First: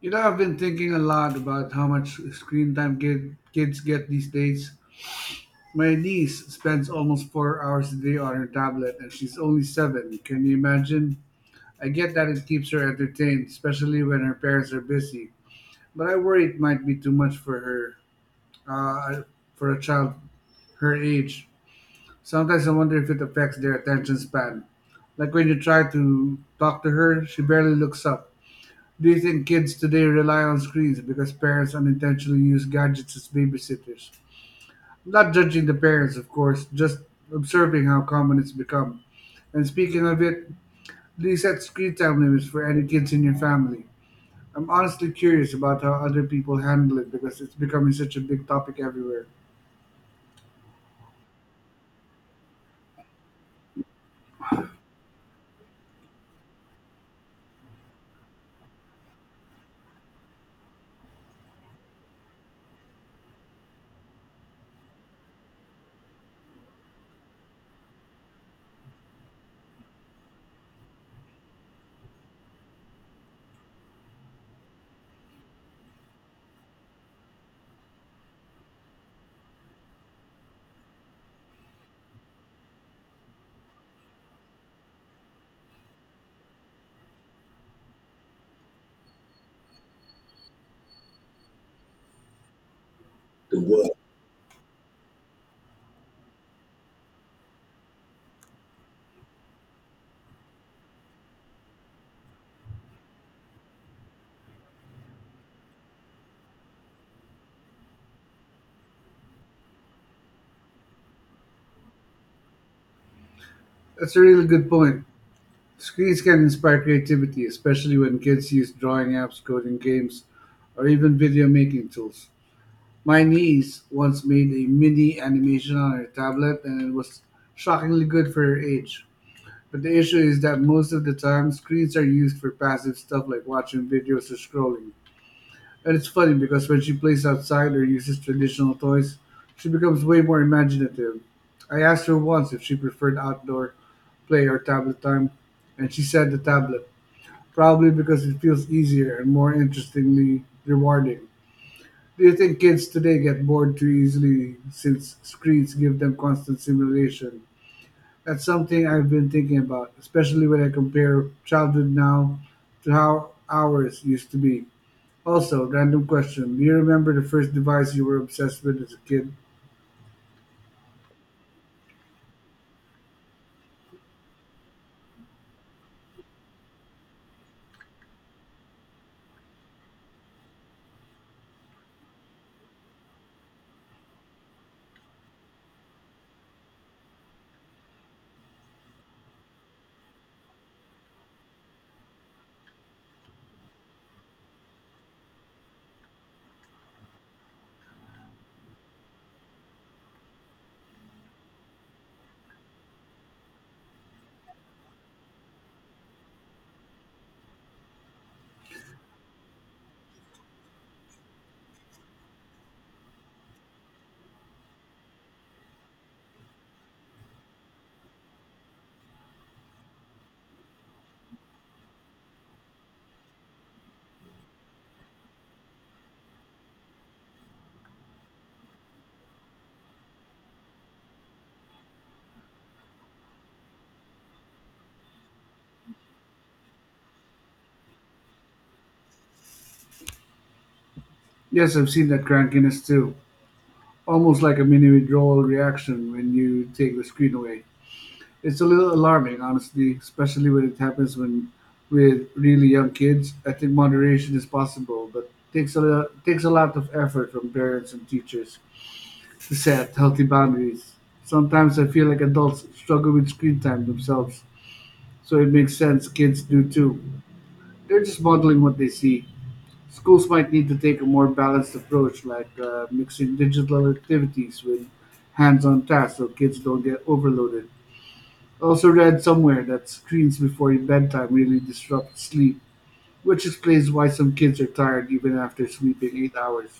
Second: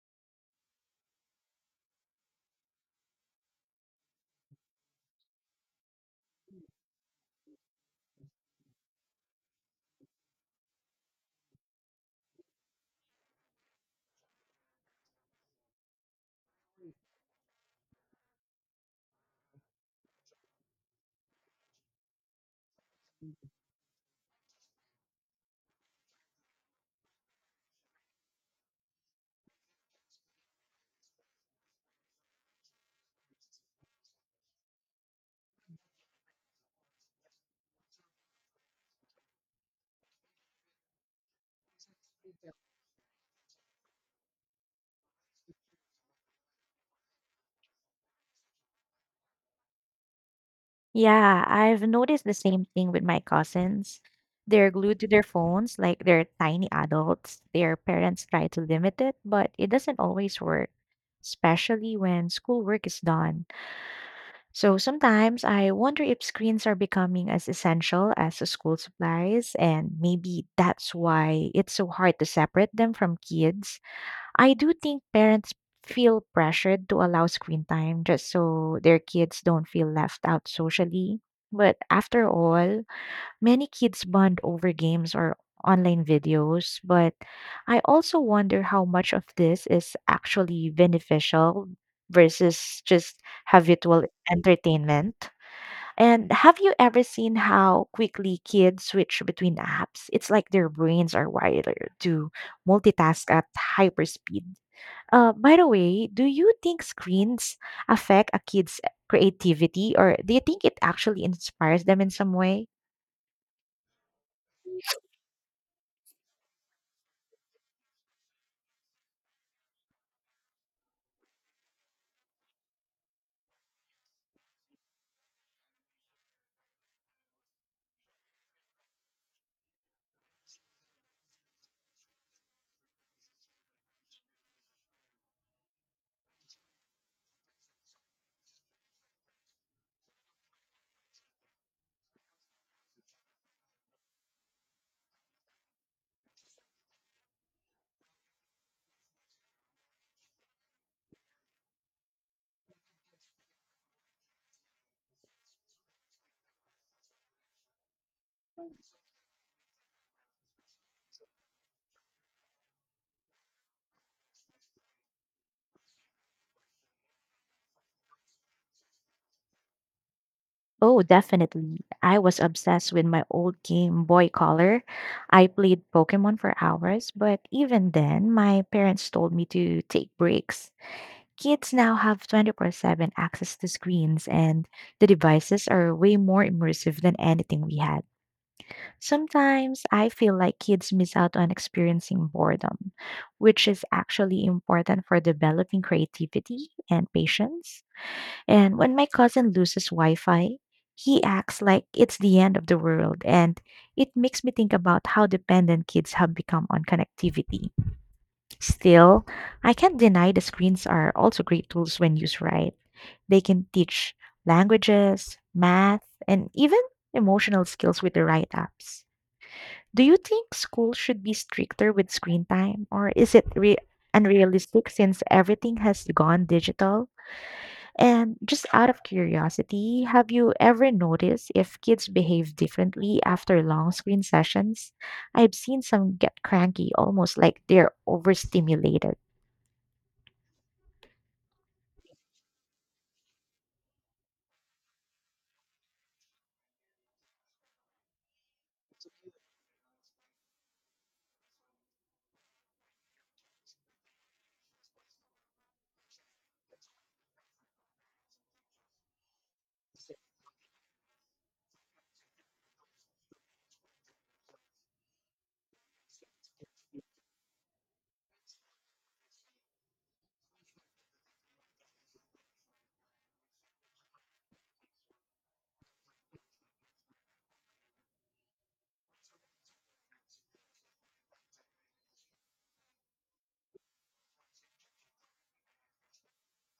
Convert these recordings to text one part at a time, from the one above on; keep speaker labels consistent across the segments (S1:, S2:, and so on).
S1: You know, I've been thinking a lot about how much screen time kids get these days. My niece spends almost 4 hours a day on her tablet, and she's only 7. Can you imagine? I get that it keeps her entertained, especially when her parents are busy, but I worry it might be too much for her, uh, for a child her age. Sometimes I wonder if it affects their attention span. Like when you try to talk to her, she barely looks up. Do you think kids today rely on screens because parents unintentionally use gadgets as babysitters? Not judging the parents, of course, just observing how common it's become. And speaking of it, do you set screen time limits for any kids in your family? I'm honestly curious about how other people handle it because it's becoming such a big topic everywhere.
S2: Yeah, I've noticed the same thing with my cousins. They're glued to their phones like they're tiny adults. Their parents try to limit it, but it doesn't always work, especially when schoolwork is done. So sometimes I wonder if screens are becoming as essential as the school supplies, and maybe that's why it's so hard to separate them from kids. I do think parents feel pressured to allow screen time just so their kids don't feel left out socially. But after all, many kids bond over games or online videos. But I also wonder how much of this is actually beneficial versus just habitual entertainment. And have you ever seen how quickly kids switch between apps? It's like their brains are wired to multitask at hyper speed. By the way, do you think screens affect a kid's creativity or do you think it actually inspires them in some way?
S1: That's a really good point. Screens can inspire creativity, especially when kids use drawing apps, coding games, or even video making tools. My niece once made a mini animation on her tablet, and it was shockingly good for her age. But the issue is that most of the time screens are used for passive stuff like watching videos or scrolling. And it's funny because when she plays outside or uses traditional toys, she becomes way more imaginative. I asked her once if she preferred outdoor play or tablet time, and she said the tablet, probably because it feels easier and more interestingly rewarding. Do you think kids today get bored too easily since screens give them constant stimulation? That's something I've been thinking about, especially when I compare childhood now to how ours used to be. Also, random question. Do you remember the first device you were obsessed with as a kid?
S2: Oh, definitely. I was obsessed with my old Game Boy Color. I played Pokemon for hours, but even then, my parents told me to take breaks. Kids now have 24/7 access to screens, and the devices are way more immersive than anything we had. Sometimes I feel like kids miss out on experiencing boredom, which is actually important for developing creativity and patience. And when my cousin loses Wi Fi, he acts like it's the end of the world, and it makes me think about how dependent kids have become on connectivity. Still, I can't deny the screens are also great tools when used right. They can teach languages, math, and even emotional skills with the right apps. Do you think school should be stricter with screen time, or is it unrealistic since everything has gone digital? And just out of curiosity, have you ever noticed if kids behave differently after long screen sessions? I've seen some get cranky, almost like they're overstimulated.
S1: Yes, I've seen that crankiness too. Almost like a mini withdrawal reaction when you take the screen away. It's a little alarming, honestly, especially when it happens when with really young kids. I think moderation is possible, but takes a lot of effort from parents and teachers to set healthy boundaries. Sometimes I feel like adults struggle with screen time themselves, so it makes sense kids do too. They're just modeling what they see. Schools might need to take a more balanced approach, like mixing digital activities with hands-on tasks, so kids don't get overloaded. Also read somewhere that screens before bedtime really disrupt sleep, which explains why some kids are tired even after sleeping 8 hours.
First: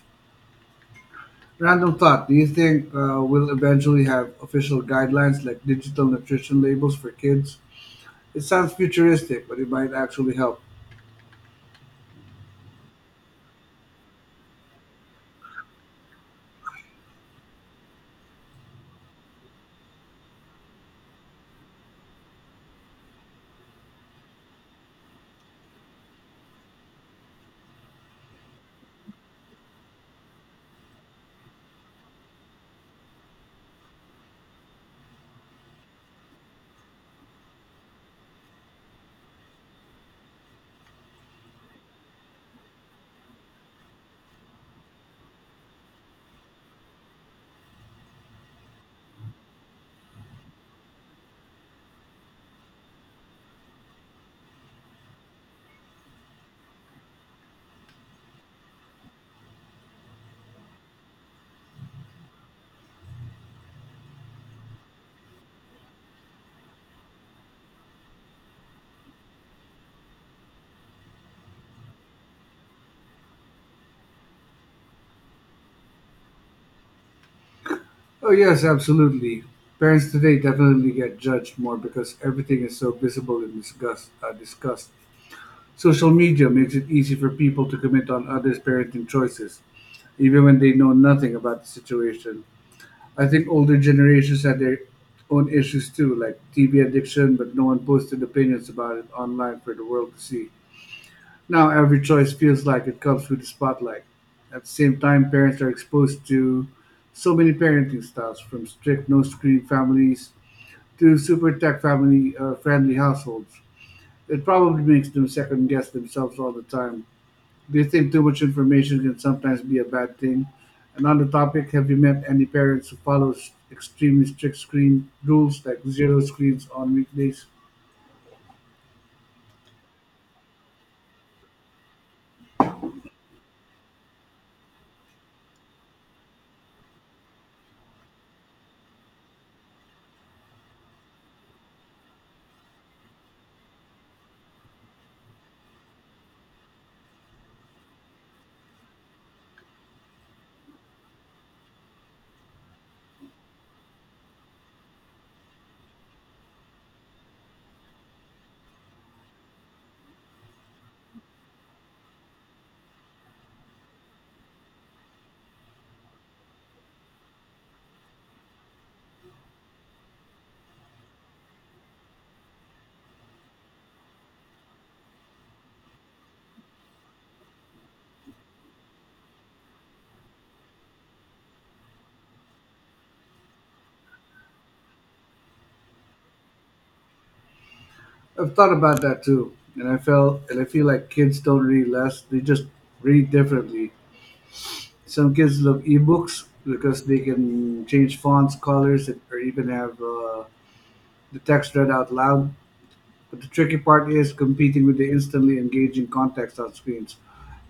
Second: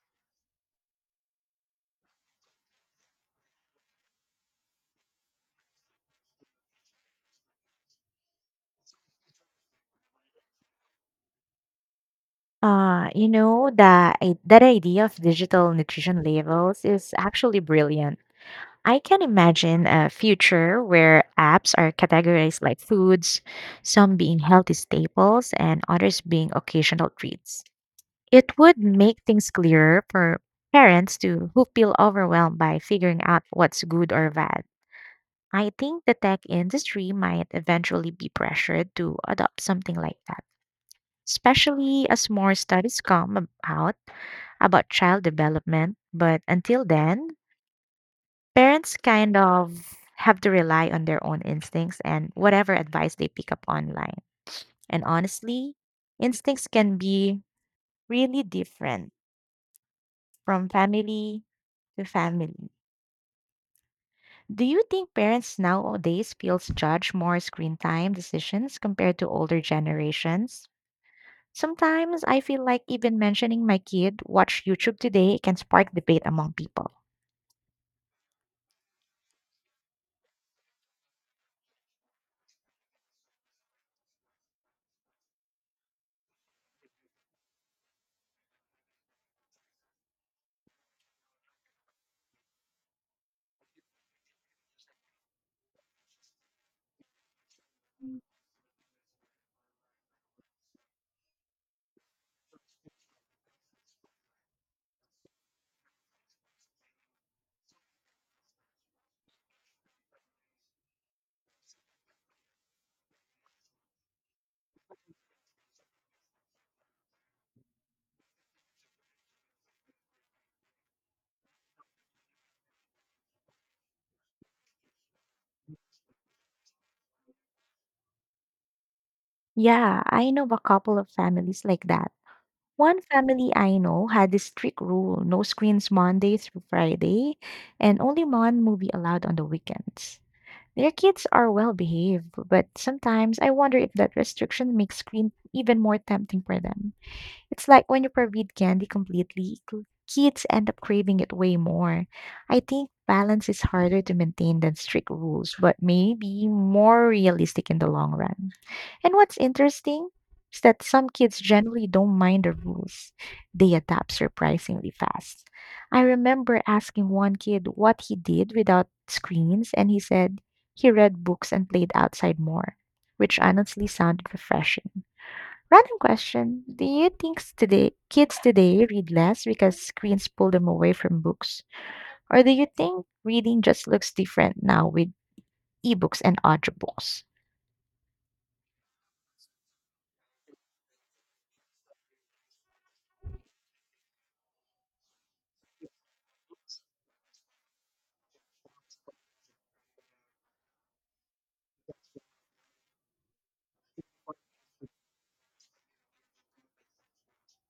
S1: Random thought: do you think we'll eventually have official guidelines like digital nutrition labels for kids? It sounds futuristic, but it might actually help.
S2: That idea of digital nutrition labels is actually brilliant. I can imagine a future where apps are categorized like foods, some being healthy staples and others being occasional treats. It would make things clearer for parents to who feel overwhelmed by figuring out what's good or bad. I think the tech industry might eventually be pressured to adopt something like that, especially as more studies come about child development. But until then, parents kind of have to rely on their own instincts and whatever advice they pick up online. And honestly, instincts can be really different from family to family. Do you think parents nowadays feels judge more screen time decisions compared to older generations? Sometimes I feel like even mentioning my kid watch YouTube today can spark debate among people.
S1: Oh yes, absolutely. Parents today definitely get judged more because everything is so visible and discussed. Social media makes it easy for people to comment on others' parenting choices, even when they know nothing about the situation. I think older generations had their own issues too, like TV addiction, but no one posted opinions about it online for the world to see. Now every choice feels like it comes with the spotlight. At the same time, parents are exposed to so many parenting styles, from strict no screen families to super tech family friendly households. It probably makes them second guess themselves all the time. Do you think too much information can sometimes be a bad thing? And on the topic, have you met any parents who follow extremely strict screen rules like zero screens on weekdays?
S2: Yeah, I know of a couple of families like that. One family I know had this strict rule no screens Monday through Friday, and only one movie allowed on the weekends. Their kids are well behaved, but sometimes I wonder if that restriction makes screen even more tempting for them. It's like when you forbid candy completely, kids end up craving it way more. I think balance is harder to maintain than strict rules, but maybe more realistic in the long run. And what's interesting is that some kids generally don't mind the rules, they adapt surprisingly fast. I remember asking one kid what he did without screens, and he said he read books and played outside more, which honestly sounded refreshing. Random question. Do you think today kids today read less because screens pull them away from books? Or do you think reading just looks different now with ebooks and audiobooks?
S1: I've thought about that too, and I felt and I feel like kids don't read less; they just read differently. Some kids love ebooks because they can change fonts, colors, or even have the text read out loud. But the tricky part is competing with the instantly engaging context on screens.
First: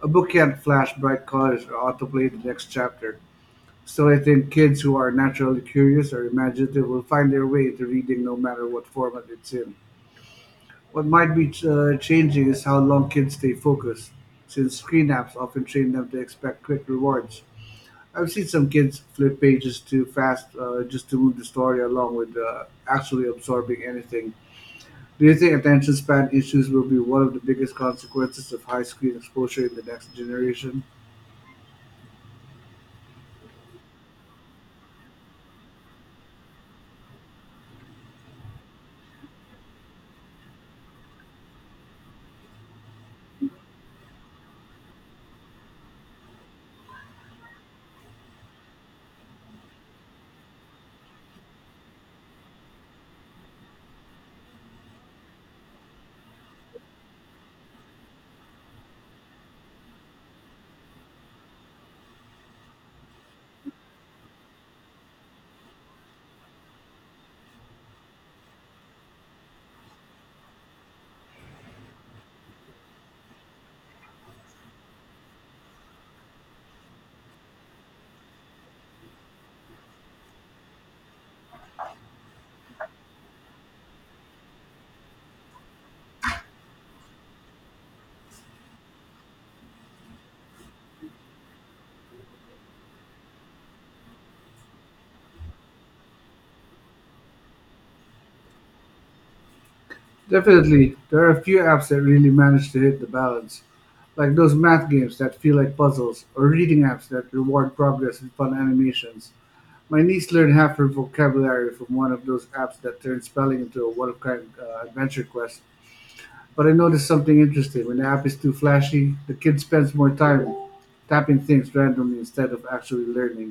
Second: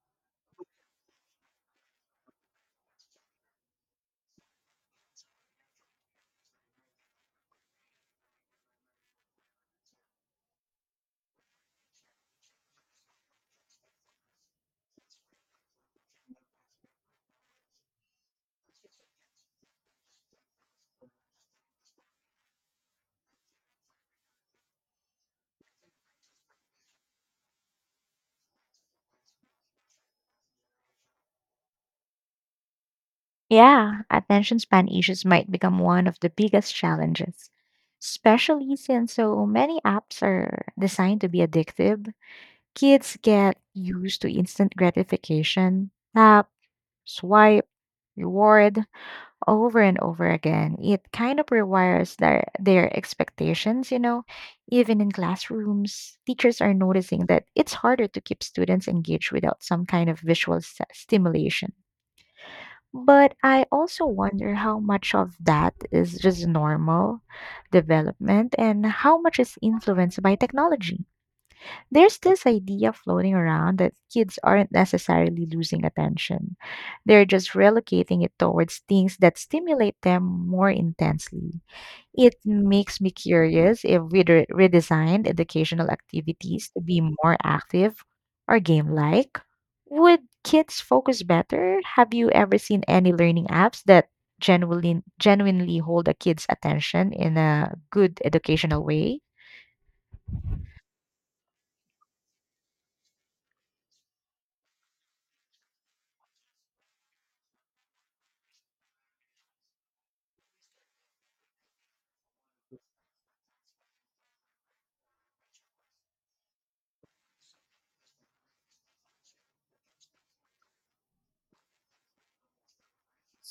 S1: A book can't flash bright colors or autoplay the next chapter. Still, I think kids who are naturally curious or imaginative will find their way into reading no matter what format it's in. What might be changing is how long kids stay focused, since screen apps often train them to expect quick rewards. I've seen some kids flip pages too fast just to move the story along with actually absorbing anything. Do you think attention span issues will be one of the biggest consequences of high screen exposure in the next generation?
S2: Yeah, attention span issues might become one of the biggest challenges, especially since so many apps are designed to be addictive. Kids get used to instant gratification, tap, swipe, reward, over and over again. It kind of rewires their expectations, you know. Even in classrooms, teachers are noticing that it's harder to keep students engaged without some kind of visual stimulation. But I also wonder how much of that is just normal development and how much is influenced by technology. There's this idea floating around that kids aren't necessarily losing attention. They're just relocating it towards things that stimulate them more intensely. It makes me curious if we redesigned educational activities to be more active or game like. Would kids focus better? Have you ever seen any learning apps that genuinely hold a kid's attention in a good educational way?
S1: Definitely, there are a few apps that really manage to hit the balance, like those math games that feel like puzzles, or reading apps that reward progress with fun animations. My niece learned half her vocabulary from one of those apps that turns spelling into a one of kind adventure quest. But I noticed something interesting. When the app is too flashy, the kid spends more time tapping things randomly instead of actually learning,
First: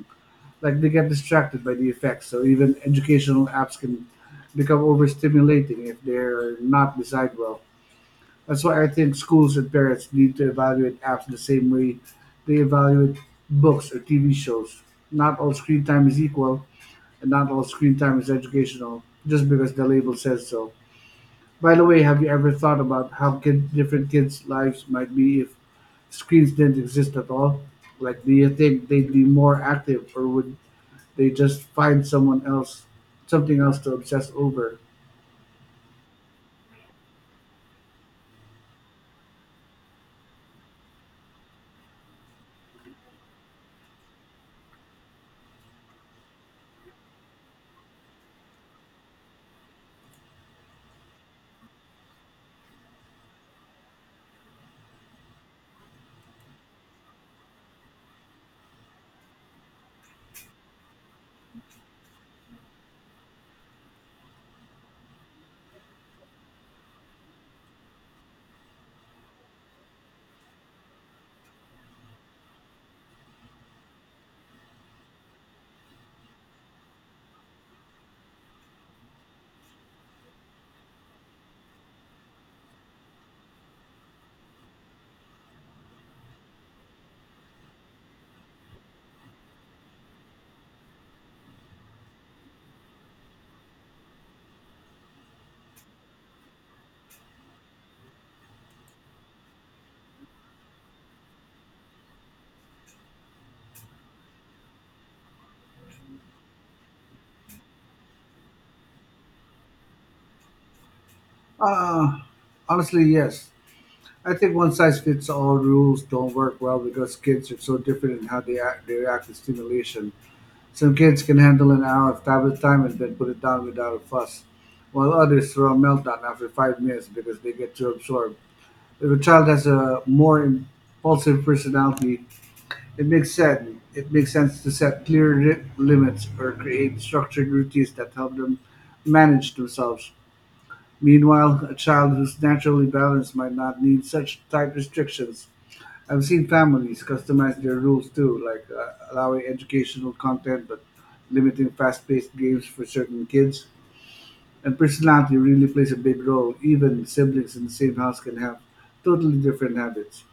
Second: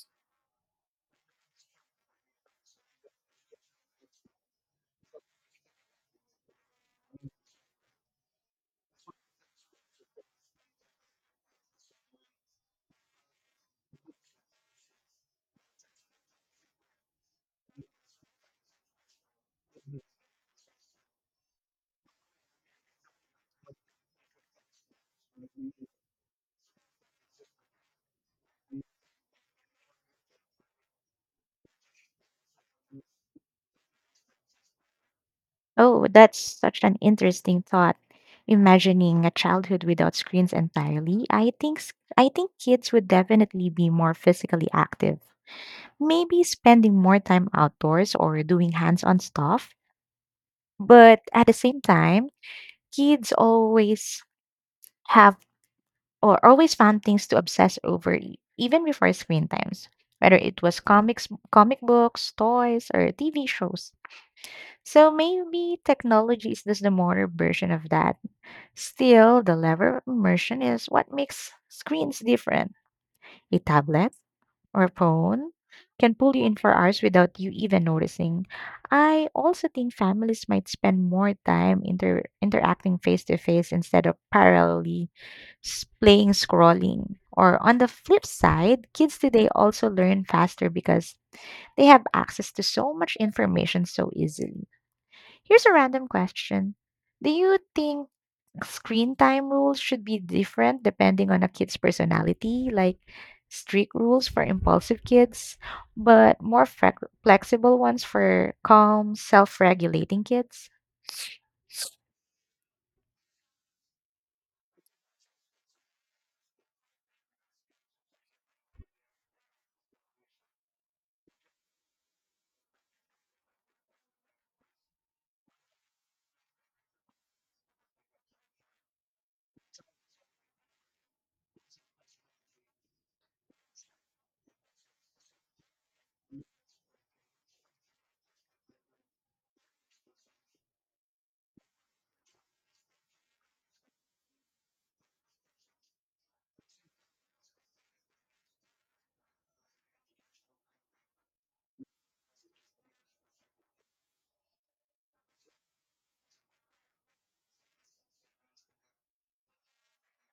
S1: like they get distracted by the effects. So even educational apps can become overstimulating if they're not designed well. That's why I think schools and parents need to evaluate apps the same way they evaluate books or TV shows. Not all screen time is equal, and not all screen time is educational just because the label says so. By the way, have you ever thought about how different kids' lives might be if screens didn't exist at all? Like, do you think they'd be more active, or would they just find something else to obsess over?
S2: Oh, that's such an interesting thought. Imagining a childhood without screens entirely, I think kids would definitely be more physically active. Maybe spending more time outdoors or doing hands-on stuff. But at the same time, kids always have or always found things to obsess over even before screen times, whether it was comics, comic books, toys, or TV shows. So maybe technology is just the modern version of that. Still, the level of immersion is what makes screens different. A tablet or phone can pull you in for hours without you even noticing. I also think families might spend more time interacting face to face instead of parallelly playing scrolling. Or on the flip side, kids today also learn faster because they have access to so much information so easily. Here's a random question. Do you think screen time rules should be different depending on a kid's personality, like strict rules for impulsive kids, but more flexible ones for calm, self regulating kids.
S1: Uh, Honestly, yes. I think one size fits all rules don't work well because kids are so different in how they react to stimulation. Some kids can handle an hour of tablet time and then put it down without a fuss, while others throw a meltdown after 5 minutes because they get too absorbed. If a child has a more impulsive personality, It makes sense it makes sense to set clear limits or create structured routines that help them manage themselves. Meanwhile, a child who's naturally balanced might not need such tight restrictions. I've seen families customize their rules too, like allowing educational content but limiting fast paced games for certain kids. And personality really plays a big role. Even siblings in the same house can have totally different habits.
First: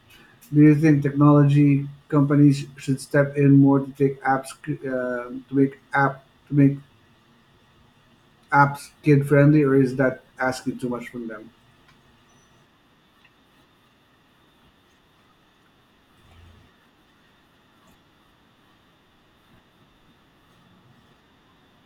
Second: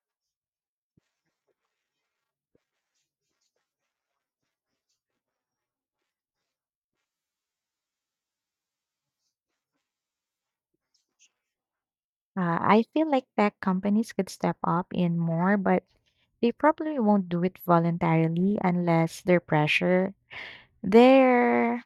S1: Do you think technology companies should step in more to take apps to make apps kid friendly, or is that asking too much from them?
S2: I feel like tech companies could step up in more, but they probably won't do it voluntarily unless they're pressure. They're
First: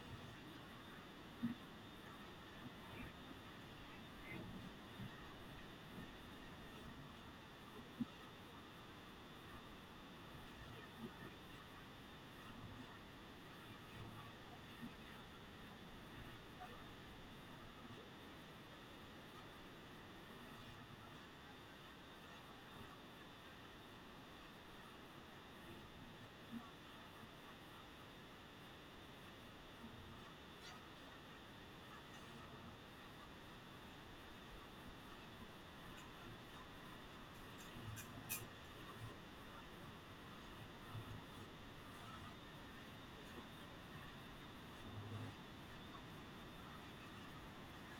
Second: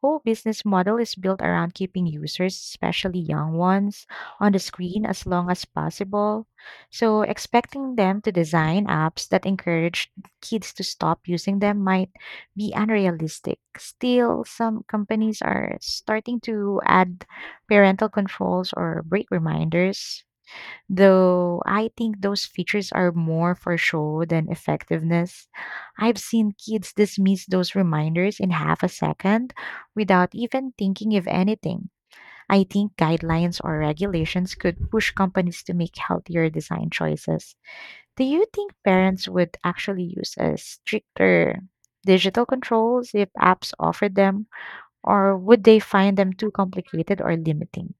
S2: whole business model is built around keeping users, especially young ones, on the screen as long as possible. So, expecting them to design apps that encourage kids to stop using them might be unrealistic. Still, some companies are starting to add parental controls or break reminders. Though I think those features are more for show than effectiveness. I've seen kids dismiss those reminders in half a second without even thinking of anything. I think guidelines or regulations could push companies to make healthier design choices. Do you think parents would actually use a stricter digital controls if apps offered them, or would they find them too complicated or limiting?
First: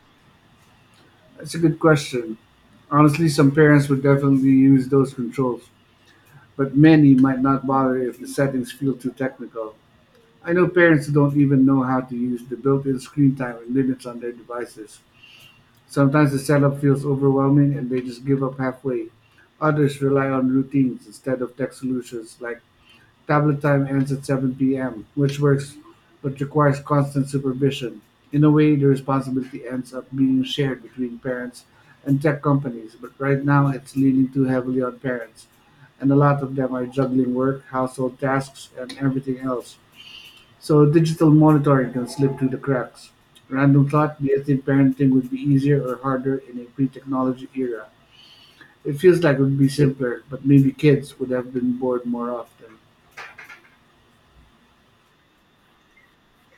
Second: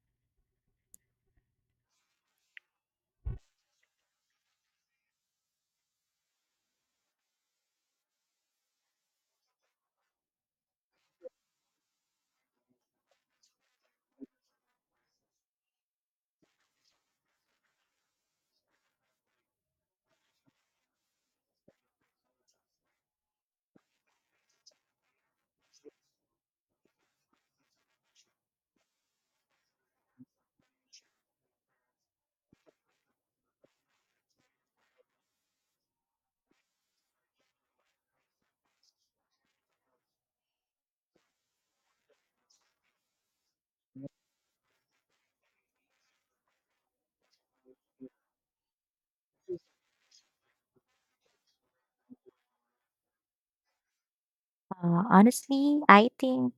S1: That's a good question. Honestly, some parents would definitely use those controls, but many might not bother if the settings feel too technical. I know parents who don't even know how to use the built in screen time and limits on their devices. Sometimes the setup feels overwhelming and they just give up halfway. Others rely on routines instead of tech solutions, like tablet time ends at 7 p.m., which works but requires constant supervision. In a way, the responsibility ends up being shared between parents and tech companies, but right now it's leaning too heavily on parents, and a lot of them are juggling work, household tasks, and everything else. So digital monitoring can slip through the cracks. Random thought, do you think parenting would be easier or harder in a pre-technology era? It feels like it would be simpler, but maybe kids would have been bored more often.
S2: Honestly, I think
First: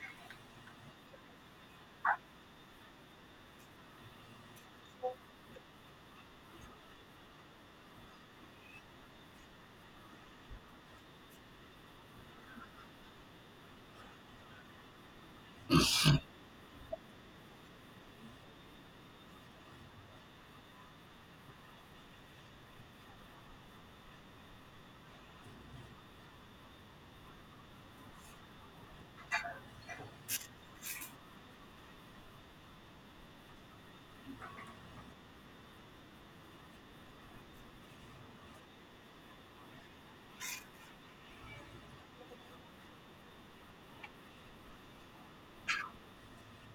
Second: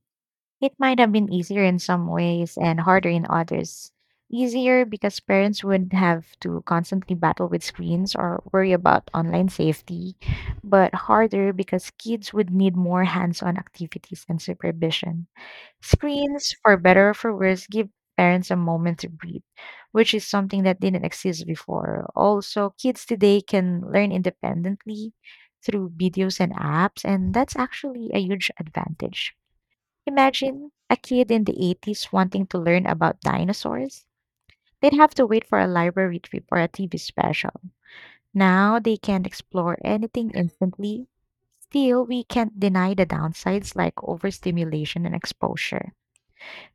S2: it might have been easier in some ways and harder in others. Easier because parents would have to constantly battle with screens or worry about online safety, but harder because kids would need more hands on activities and supervision. Screens, for better or for worse, give parents a moment to breathe, which is something that didn't exist before. Also, kids today can learn independently through videos and apps, and that's actually a huge advantage. Imagine a kid in the 80s wanting to learn about dinosaurs. They'd have to wait for a library trip or a TV special. Now they can explore anything instantly. Still, we can't deny the downsides like overstimulation and exposure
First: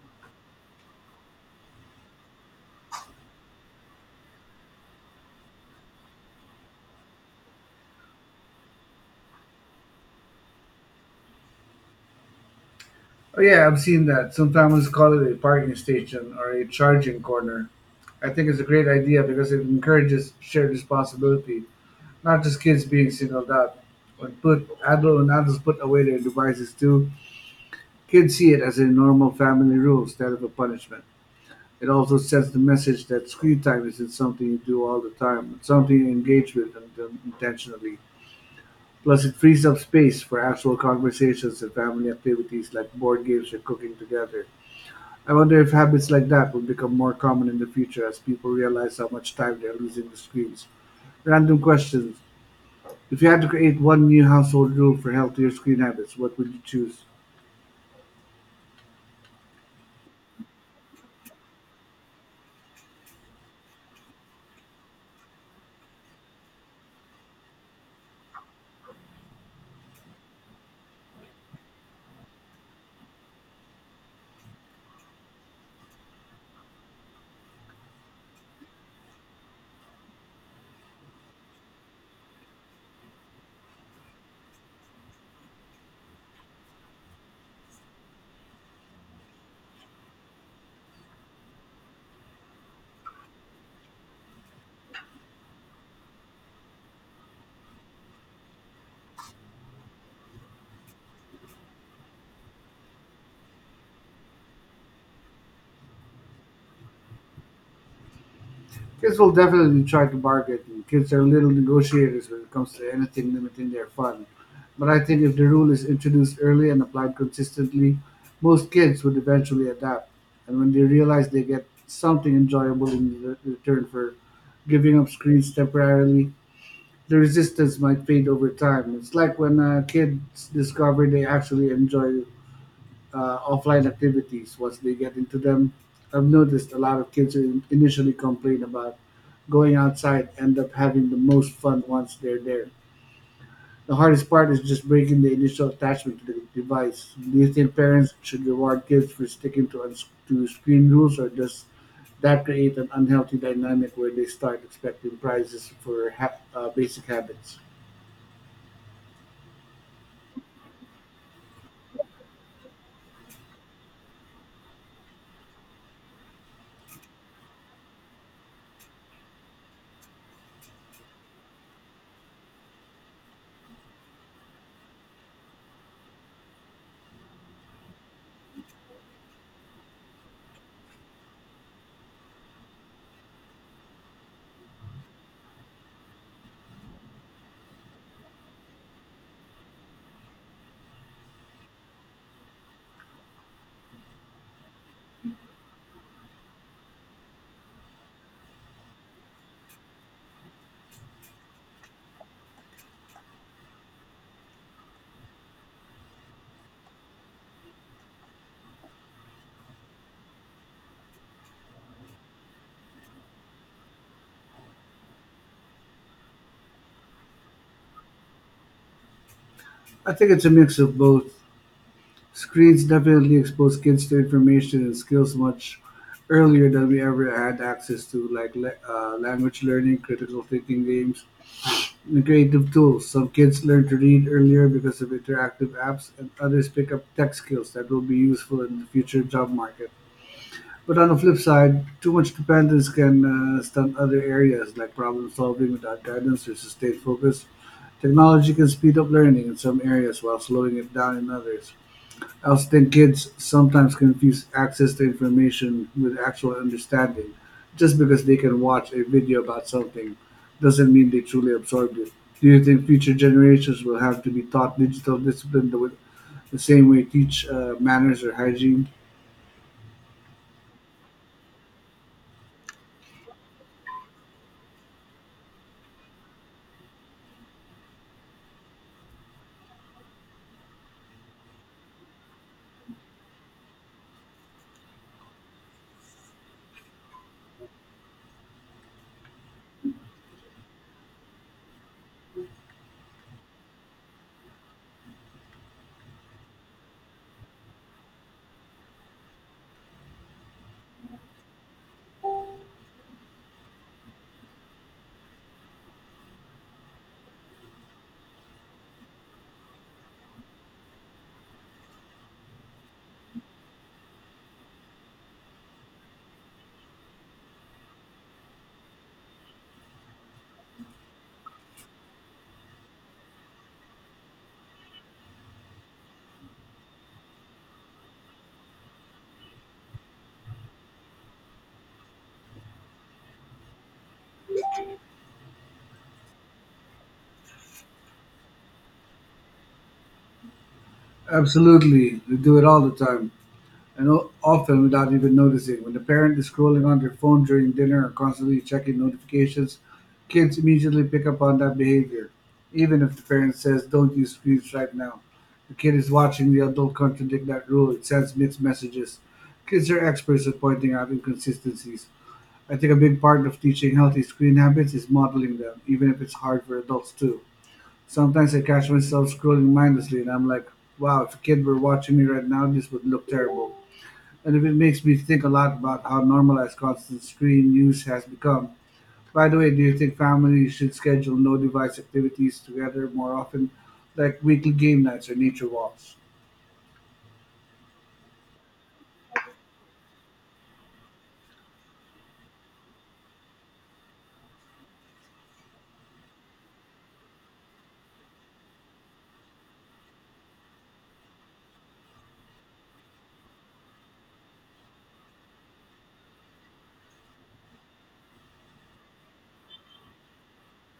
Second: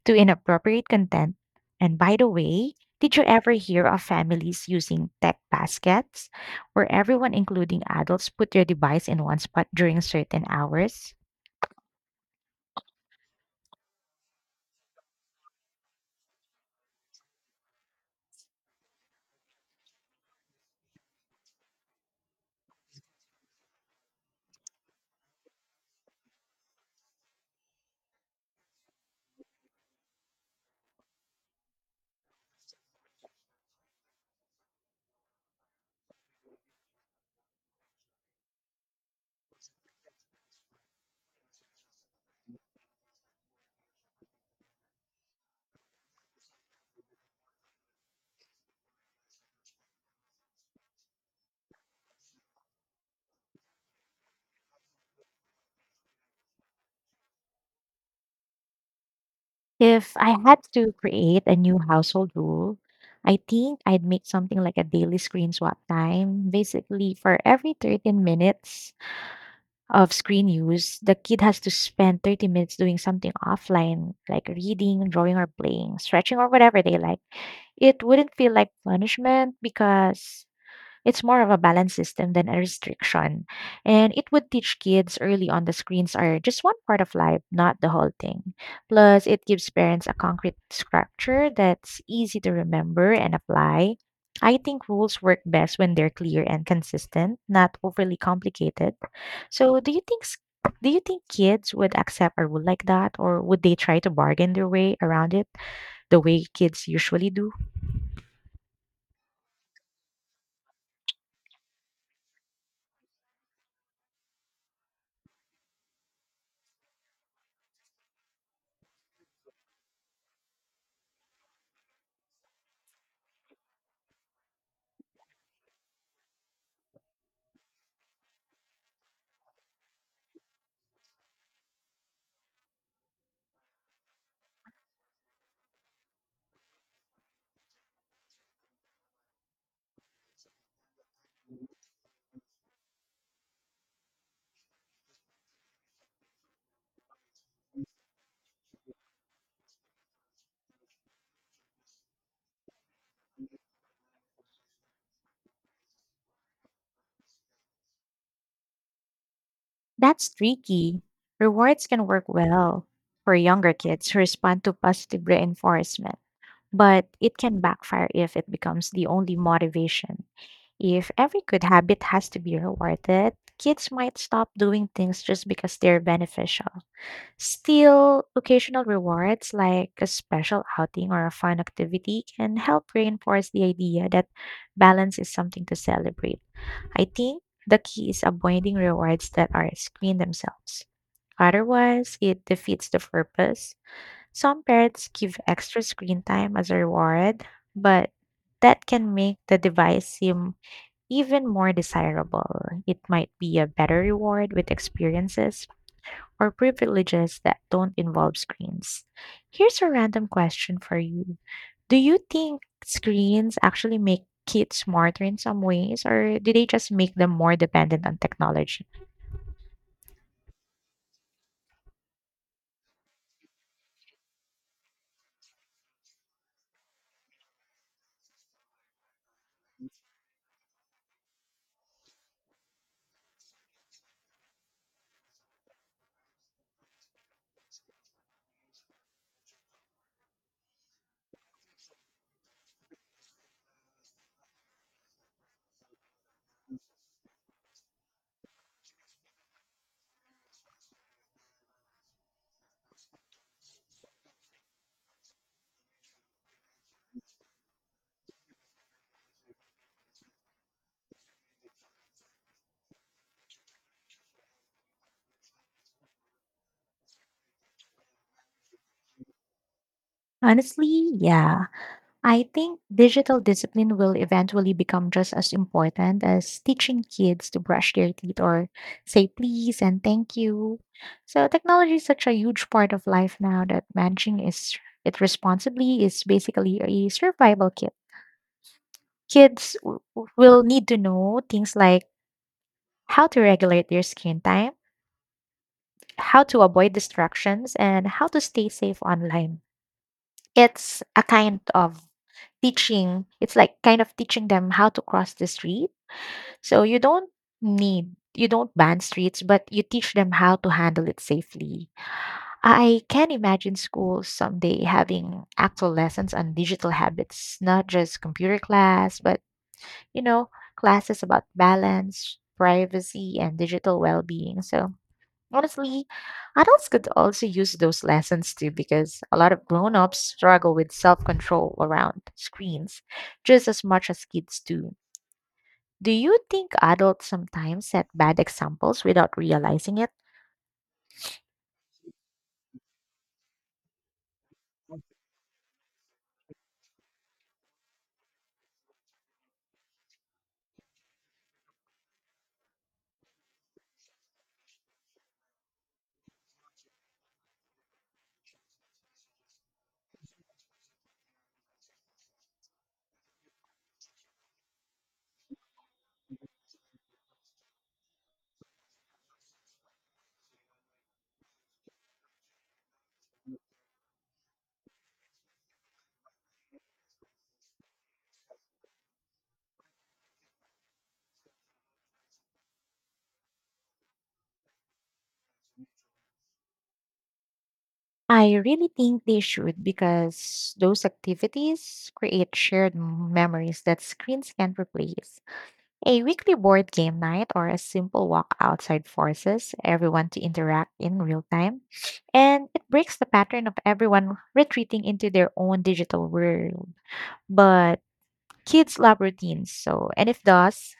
S2: to inappropriate content. And by the way, did you ever hear of families using tech baskets where everyone, including adults, put their device in one spot during certain hours?
S1: Oh yeah, I've seen that. Some families call it a parking station or a charging corner. I think it's a great idea because it encourages shared responsibility, not just kids being singled out. When adults put away their devices too, kids see it as a normal family rule instead of a punishment. It also sends the message that screen time isn't something you do all the time, it's something you engage intentionally. Plus, it frees up space for actual conversations and family activities like board games or cooking together. I wonder if habits like that will become more common in the future as people realize how much time they are losing to screens. Random questions. If you had to create one new household rule for healthier screen habits, what would you choose?
S2: If I had to create a new household rule, I think I'd make something like a daily screen swap time. Basically, for every 13 minutes of screen use, the kid has to spend 30 minutes doing something offline, like reading, drawing, or playing, stretching, or whatever they like. It wouldn't feel like punishment because it's more of a balanced system than a restriction. And it would teach kids early on the screens are just one part of life, not the whole thing. Plus, it gives parents a concrete structure that's easy to remember and apply. I think rules work best when they're clear and consistent, not overly complicated. So, do you think kids would accept a rule like that or would they try to bargain their way around it the way kids usually do?
S1: Kids will definitely try to bargain. And Kids are little negotiators when it comes to anything limiting their fun. But I think if the rule is introduced early and applied consistently, most kids would eventually adapt. And when they realize they get something enjoyable in return for giving up screens temporarily, the resistance might fade over time. It's like when kids discover they actually enjoy offline activities once they get into them. I've noticed a lot of kids who initially complain about going outside end up having the most fun once they're there. The hardest part is just breaking the initial attachment to the device. Do you think parents should reward kids for to screen rules, or does that create an unhealthy dynamic where they start expecting prizes for basic habits?
S2: That's tricky. Rewards can work well for younger kids who respond to positive reinforcement, but it can backfire if it becomes the only motivation. If every good habit has to be rewarded, kids might stop doing things just because they're beneficial. Still, occasional rewards like a special outing or a fun activity can help reinforce the idea that balance is something to celebrate. I think the key is avoiding rewards that are screen themselves. Otherwise, it defeats the purpose. Some parents give extra screen time as a reward, but that can make the device seem even more desirable. It might be a better reward with experiences or privileges that don't involve screens. Here's a random question for you. Do you think screens actually make kids smarter in some ways, or do they just make them more dependent on technology?
S1: I think it's a mix of both. Screens definitely expose kids to information and skills much earlier than we ever had access to, like language learning, critical thinking games, and creative tools. Some kids learn to read earlier because of interactive apps, and others pick up tech skills that will be useful in the future job market. But on the flip side, too much dependence can stunt other areas like problem solving without guidance or sustained focus. Technology can speed up learning in some areas while slowing it down in others. Else then kids sometimes confuse access to information with actual understanding. Just because they can watch a video about something doesn't mean they truly absorbed it. Do you think future generations will have to be taught digital discipline the same way teach manners or hygiene?
S2: Honestly, yeah. I think digital discipline will eventually become just as important as teaching kids to brush their teeth or say please and thank you. So technology is such a huge part of life now that managing is it responsibly is basically a survival kit. Kids will need to know things like how to regulate their screen time, how to avoid distractions, and how to stay safe online. It's a kind of teaching it's like kind of teaching them how to cross the street, so you don't need you don't ban streets, but you teach them how to handle it safely. I can imagine schools someday having actual lessons on digital habits, not just computer class but you know, classes about balance, privacy, and digital well being. So, honestly, adults could also use those lessons too, because a lot of grown ups struggle with self control around screens just as much as kids do. Do you think adults sometimes set bad examples without realizing it?
S1: Absolutely. We do it all the time. And often without even noticing. When the parent is scrolling on their phone during dinner or constantly checking notifications, kids immediately pick up on that behavior. Even if the parent says, don't use screens right now, the kid is watching the adult contradict that rule. It sends mixed messages. Kids are experts at pointing out inconsistencies. I think a big part of teaching healthy screen habits is modeling them, even if it's hard for adults too. Sometimes I catch myself scrolling mindlessly and I'm like, wow, if a kid were watching me right now, this would look terrible and it makes me think a lot about how normalized constant screen use has become. By the way, do you think families should schedule no device activities together more often, like weekly game nights or nature walks?
S2: I really think they should, because those activities create shared memories that screens can't replace. A weekly board game night or a simple walk outside forces everyone to interact in real time, and it breaks the pattern of everyone retreating into their own digital world. But kids love routines, so and if does,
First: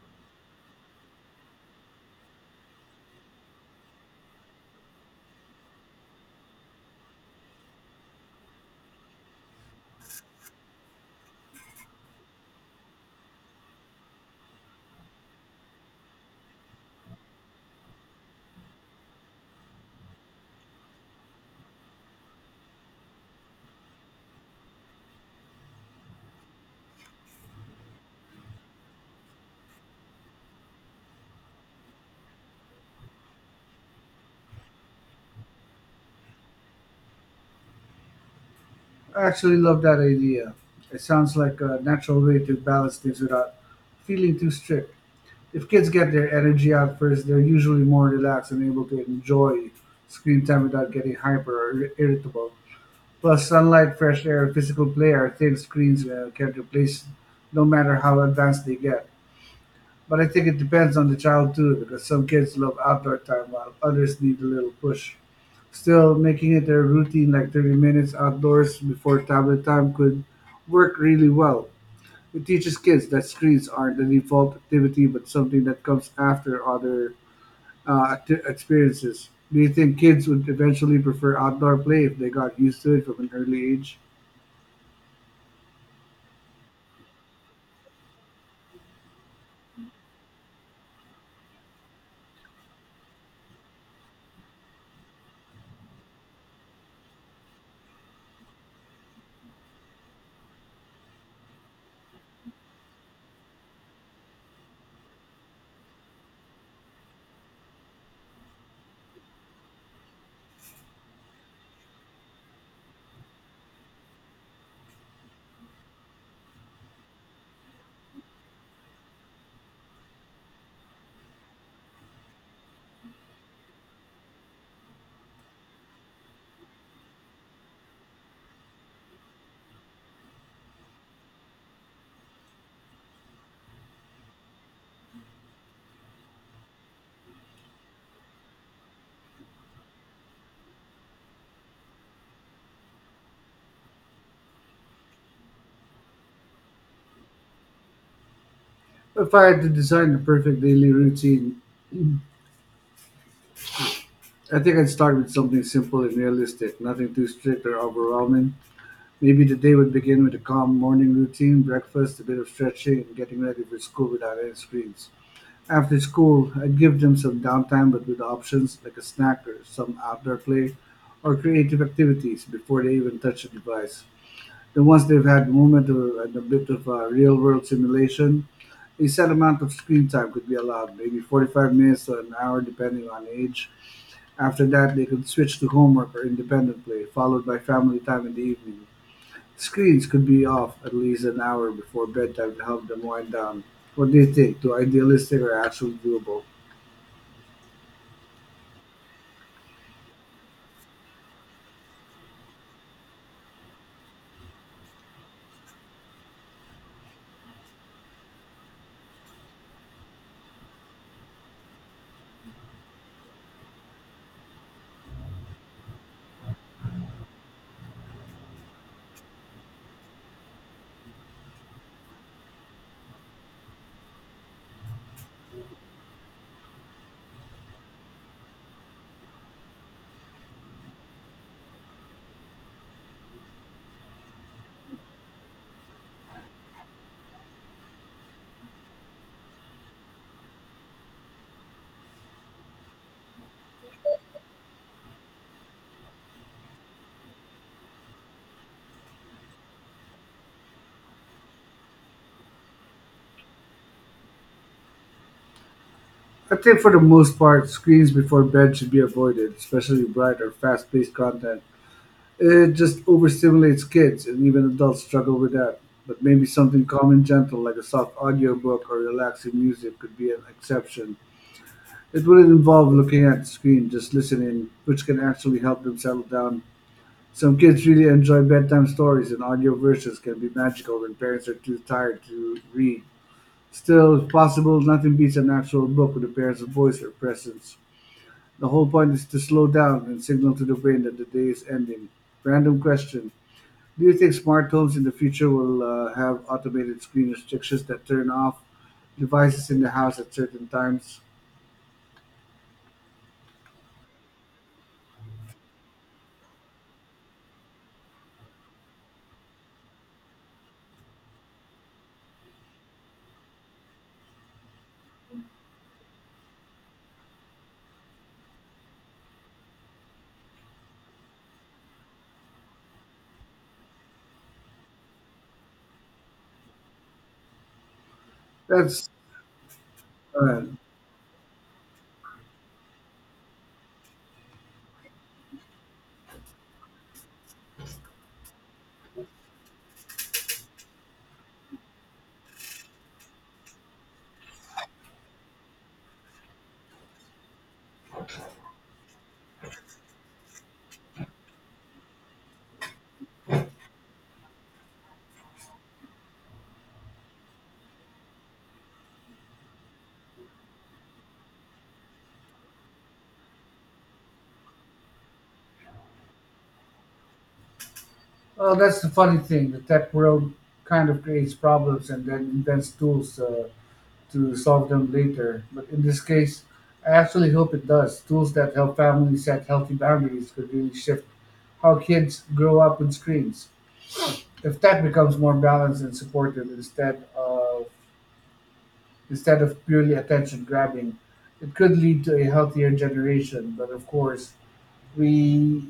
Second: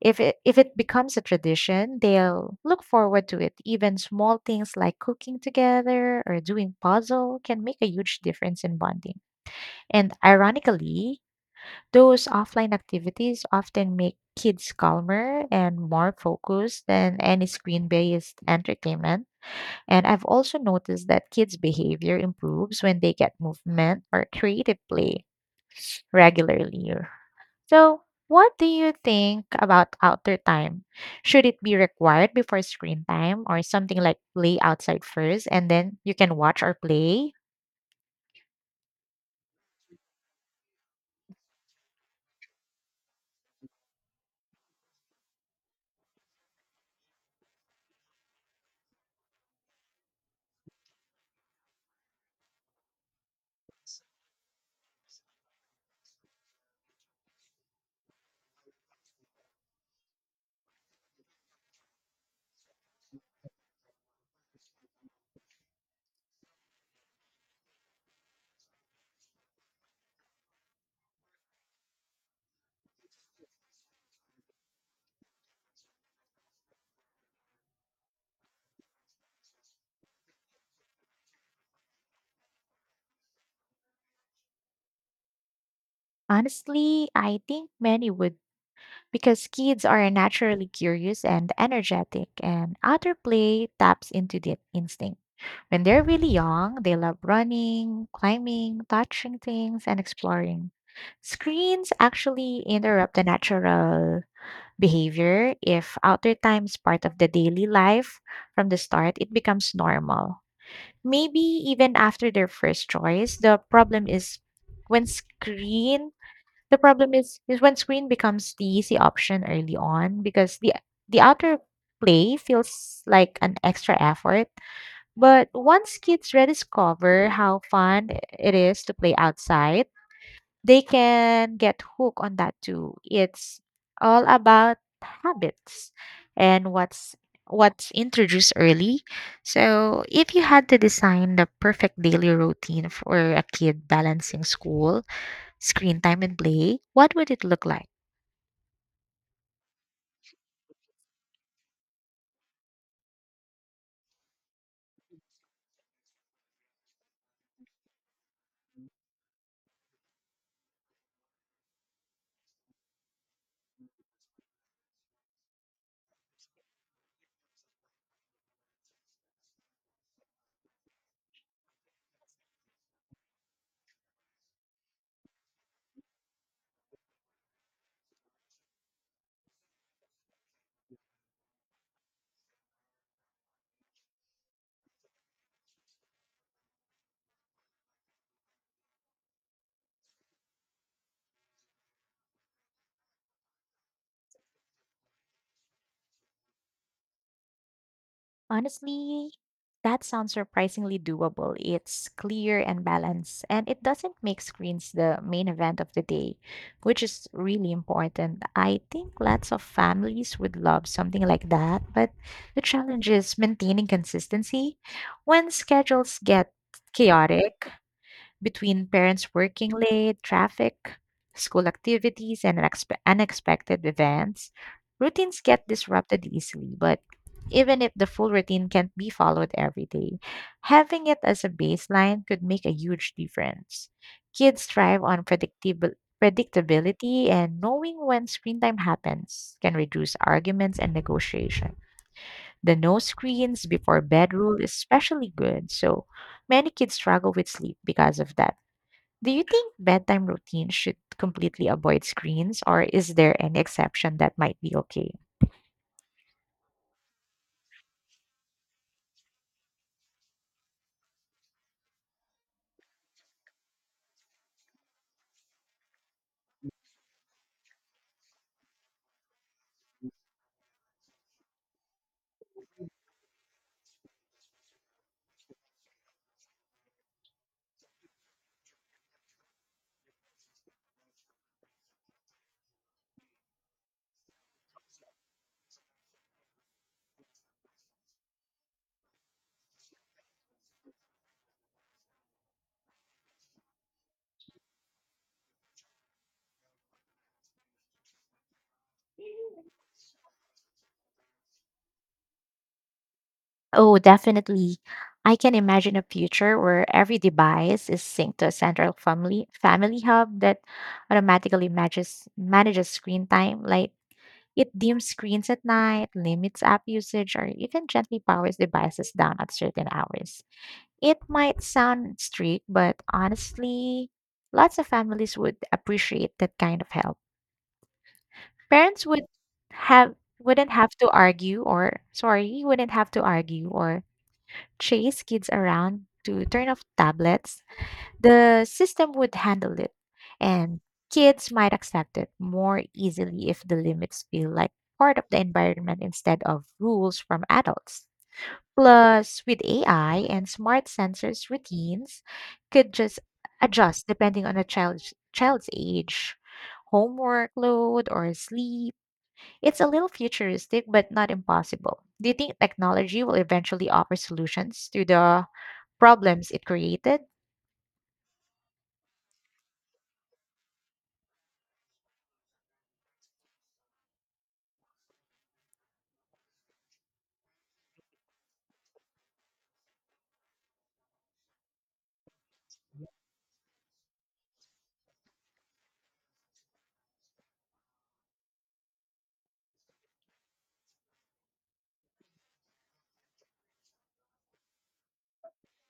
S2: if it becomes a tradition, they'll look forward to it. Even small things like cooking together or doing puzzle can make a huge difference in bonding. And ironically, those offline activities often make kids calmer and more focused than any screen based entertainment. And I've also noticed that kids' behavior improves when they get movement or creative play regularly. So, what do you think about outdoor time? Should it be required before screen time, or something like play outside first and then you can watch or play?
S1: I actually love that idea. It sounds like a natural way to balance things without feeling too strict. If kids get their energy out first, they're usually more relaxed and able to enjoy screen time without getting hyper or irritable. Plus sunlight, fresh air, physical play are things screens can't replace no matter how advanced they get. But I think it depends on the child too because some kids love outdoor time while others need a little push. Still, making it a routine like 30 minutes outdoors before tablet time could work really well. It teaches kids that screens aren't the default activity but something that comes after other experiences. Do you think kids would eventually prefer outdoor play if they got used to it from an early age?
S2: Honestly, I think many would, because kids are naturally curious and energetic, and outdoor play taps into that instinct. When they're really young, they love running, climbing, touching things, and exploring. Screens actually interrupt the natural behavior. If outdoor time is part of the daily life from the start, it becomes normal. Maybe even after their first choice. The problem is when screen the problem is when screen becomes the easy option early on, because the outer play feels like an extra effort. But once kids rediscover how fun it is to play outside, they can get hooked on that too. It's all about habits and what's introduced early. So if you had to design the perfect daily routine for a kid balancing school, screen time and play, what would it look like?
S1: If I had to design the perfect daily routine, I think I'd start with something simple and realistic, nothing too strict or overwhelming. Maybe the day would begin with a calm morning routine, breakfast, a bit of stretching, and getting ready for school without any screens. After school, I'd give them some downtime but with options like a snack or some outdoor play or creative activities before they even touch a device. Then once they've had the moment or and a bit of real world simulation, a set amount of screen time could be allowed, maybe 45 minutes to an hour, depending on age. After that, they could switch to homework or independent play, followed by family time in the evening. Screens could be off at least an hour before bedtime to help them wind down. What do you think? Too idealistic or actually doable?
S2: Honestly, that sounds surprisingly doable. It's clear and balanced, and it doesn't make screens the main event of the day, which is really important. I think lots of families would love something like that, but the challenge is maintaining consistency when schedules get chaotic, between parents working late, traffic, school activities, and unexpected events. Routines get disrupted easily. But even if the full routine can't be followed every day, having it as a baseline could make a huge difference. Kids thrive on predictable predictability, and knowing when screen time happens can reduce arguments and negotiation. The no screens before bed rule is especially good, so many kids struggle with sleep because of that. Do you think bedtime routines should completely avoid screens, or is there an exception that might be okay?
S1: I think for the most part, screens before bed should be avoided, especially bright or fast paced content. It just overstimulates kids, and even adults struggle with that. But maybe something calm and gentle, like a soft audiobook or relaxing music, could be an exception. It wouldn't involve looking at the screen, just listening, which can actually help them settle down. Some kids really enjoy bedtime stories, and audio versions can be magical when parents are too tired to read. Still, if possible, nothing beats an actual book with a parent's voice or presence. The whole point is to slow down and signal to the brain that the day is ending. Random question, do you think smart homes in the future will have automated screen restrictions that turn off devices in the house at certain times?
S2: Oh, definitely. I can imagine a future where every device is synced to a central family hub that automatically manages screen time. Like, it dims screens at night, limits app usage, or even gently powers devices down at certain hours. It might sound strict, but honestly, lots of families would appreciate that kind of help. Parents
S1: That's
S2: would have
S1: uh,
S2: wouldn't have to argue or sorry, wouldn't have to argue or chase kids around to turn off tablets. The system would handle it, and kids might accept it more easily if the limits feel like part of the environment instead of rules from adults. Plus, with AI and smart sensors, routines could just adjust depending on a child's age, homework load, or sleep. It's a little futuristic, but not impossible. Do you think technology will eventually offer solutions to the problems it created?
S1: well, that's the funny thing. The tech world kind of creates problems and then invents tools to solve them later. But in this case, I actually hope it does. Tools that help families set healthy boundaries could really shift how kids grow up with screens. If tech becomes more balanced and supportive instead of purely attention grabbing. It could lead to a healthier generation, but of course, we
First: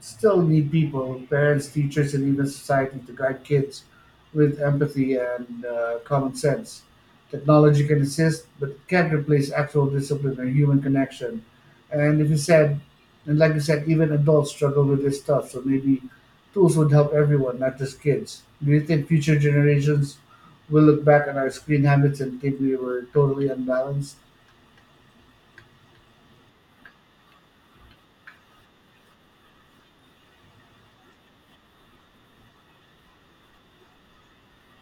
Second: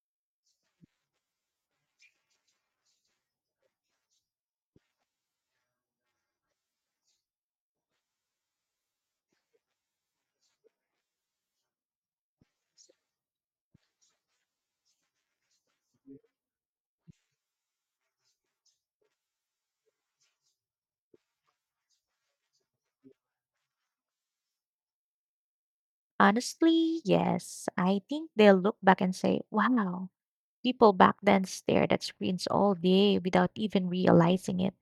S1: still need people, parents, teachers, and even society to guide kids with empathy and common sense. Technology can assist, but it can't replace actual discipline or human connection. And if you said, and like you said, even adults struggle with this stuff, so maybe tools would help everyone, not just kids. Do you think future generations will look back at our screen habits and think we were totally unbalanced?
S2: Honestly, yes. I think they'll look back and say, wow, people back then stared at screens all day without even realizing it,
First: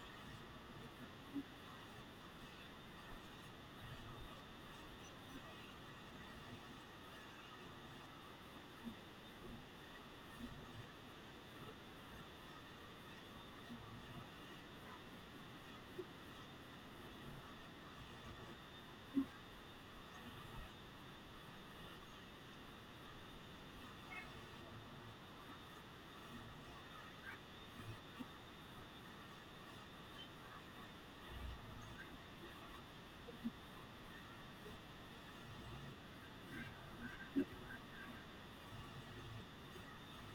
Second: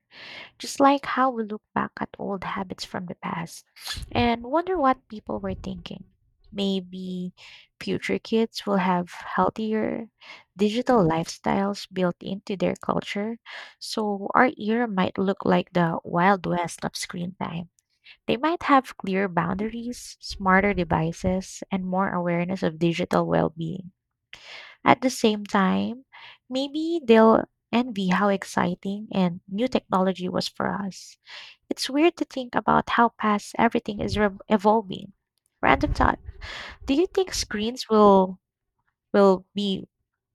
S2: just like how we look back at old habits from the past and wonder what people were thinking. Maybe future kids will have healthier digital lifestyles built into their culture, so our era might look like the Wild West of screen time. They might have clear boundaries, smarter devices, and more awareness of digital well being. At the same time, maybe they'll envy how exciting and new technology was for us. It's weird to think about how fast everything is evolving. Random thought. Do you think screens will be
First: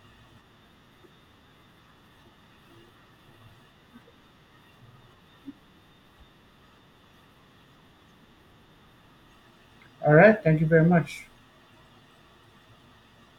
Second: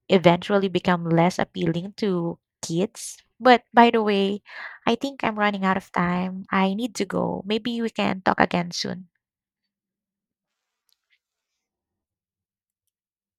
S2: eventually become less appealing to kids? But by the way, I think I'm running out of time. I need to go. Maybe we can talk again soon.
S1: All right, thank you very much.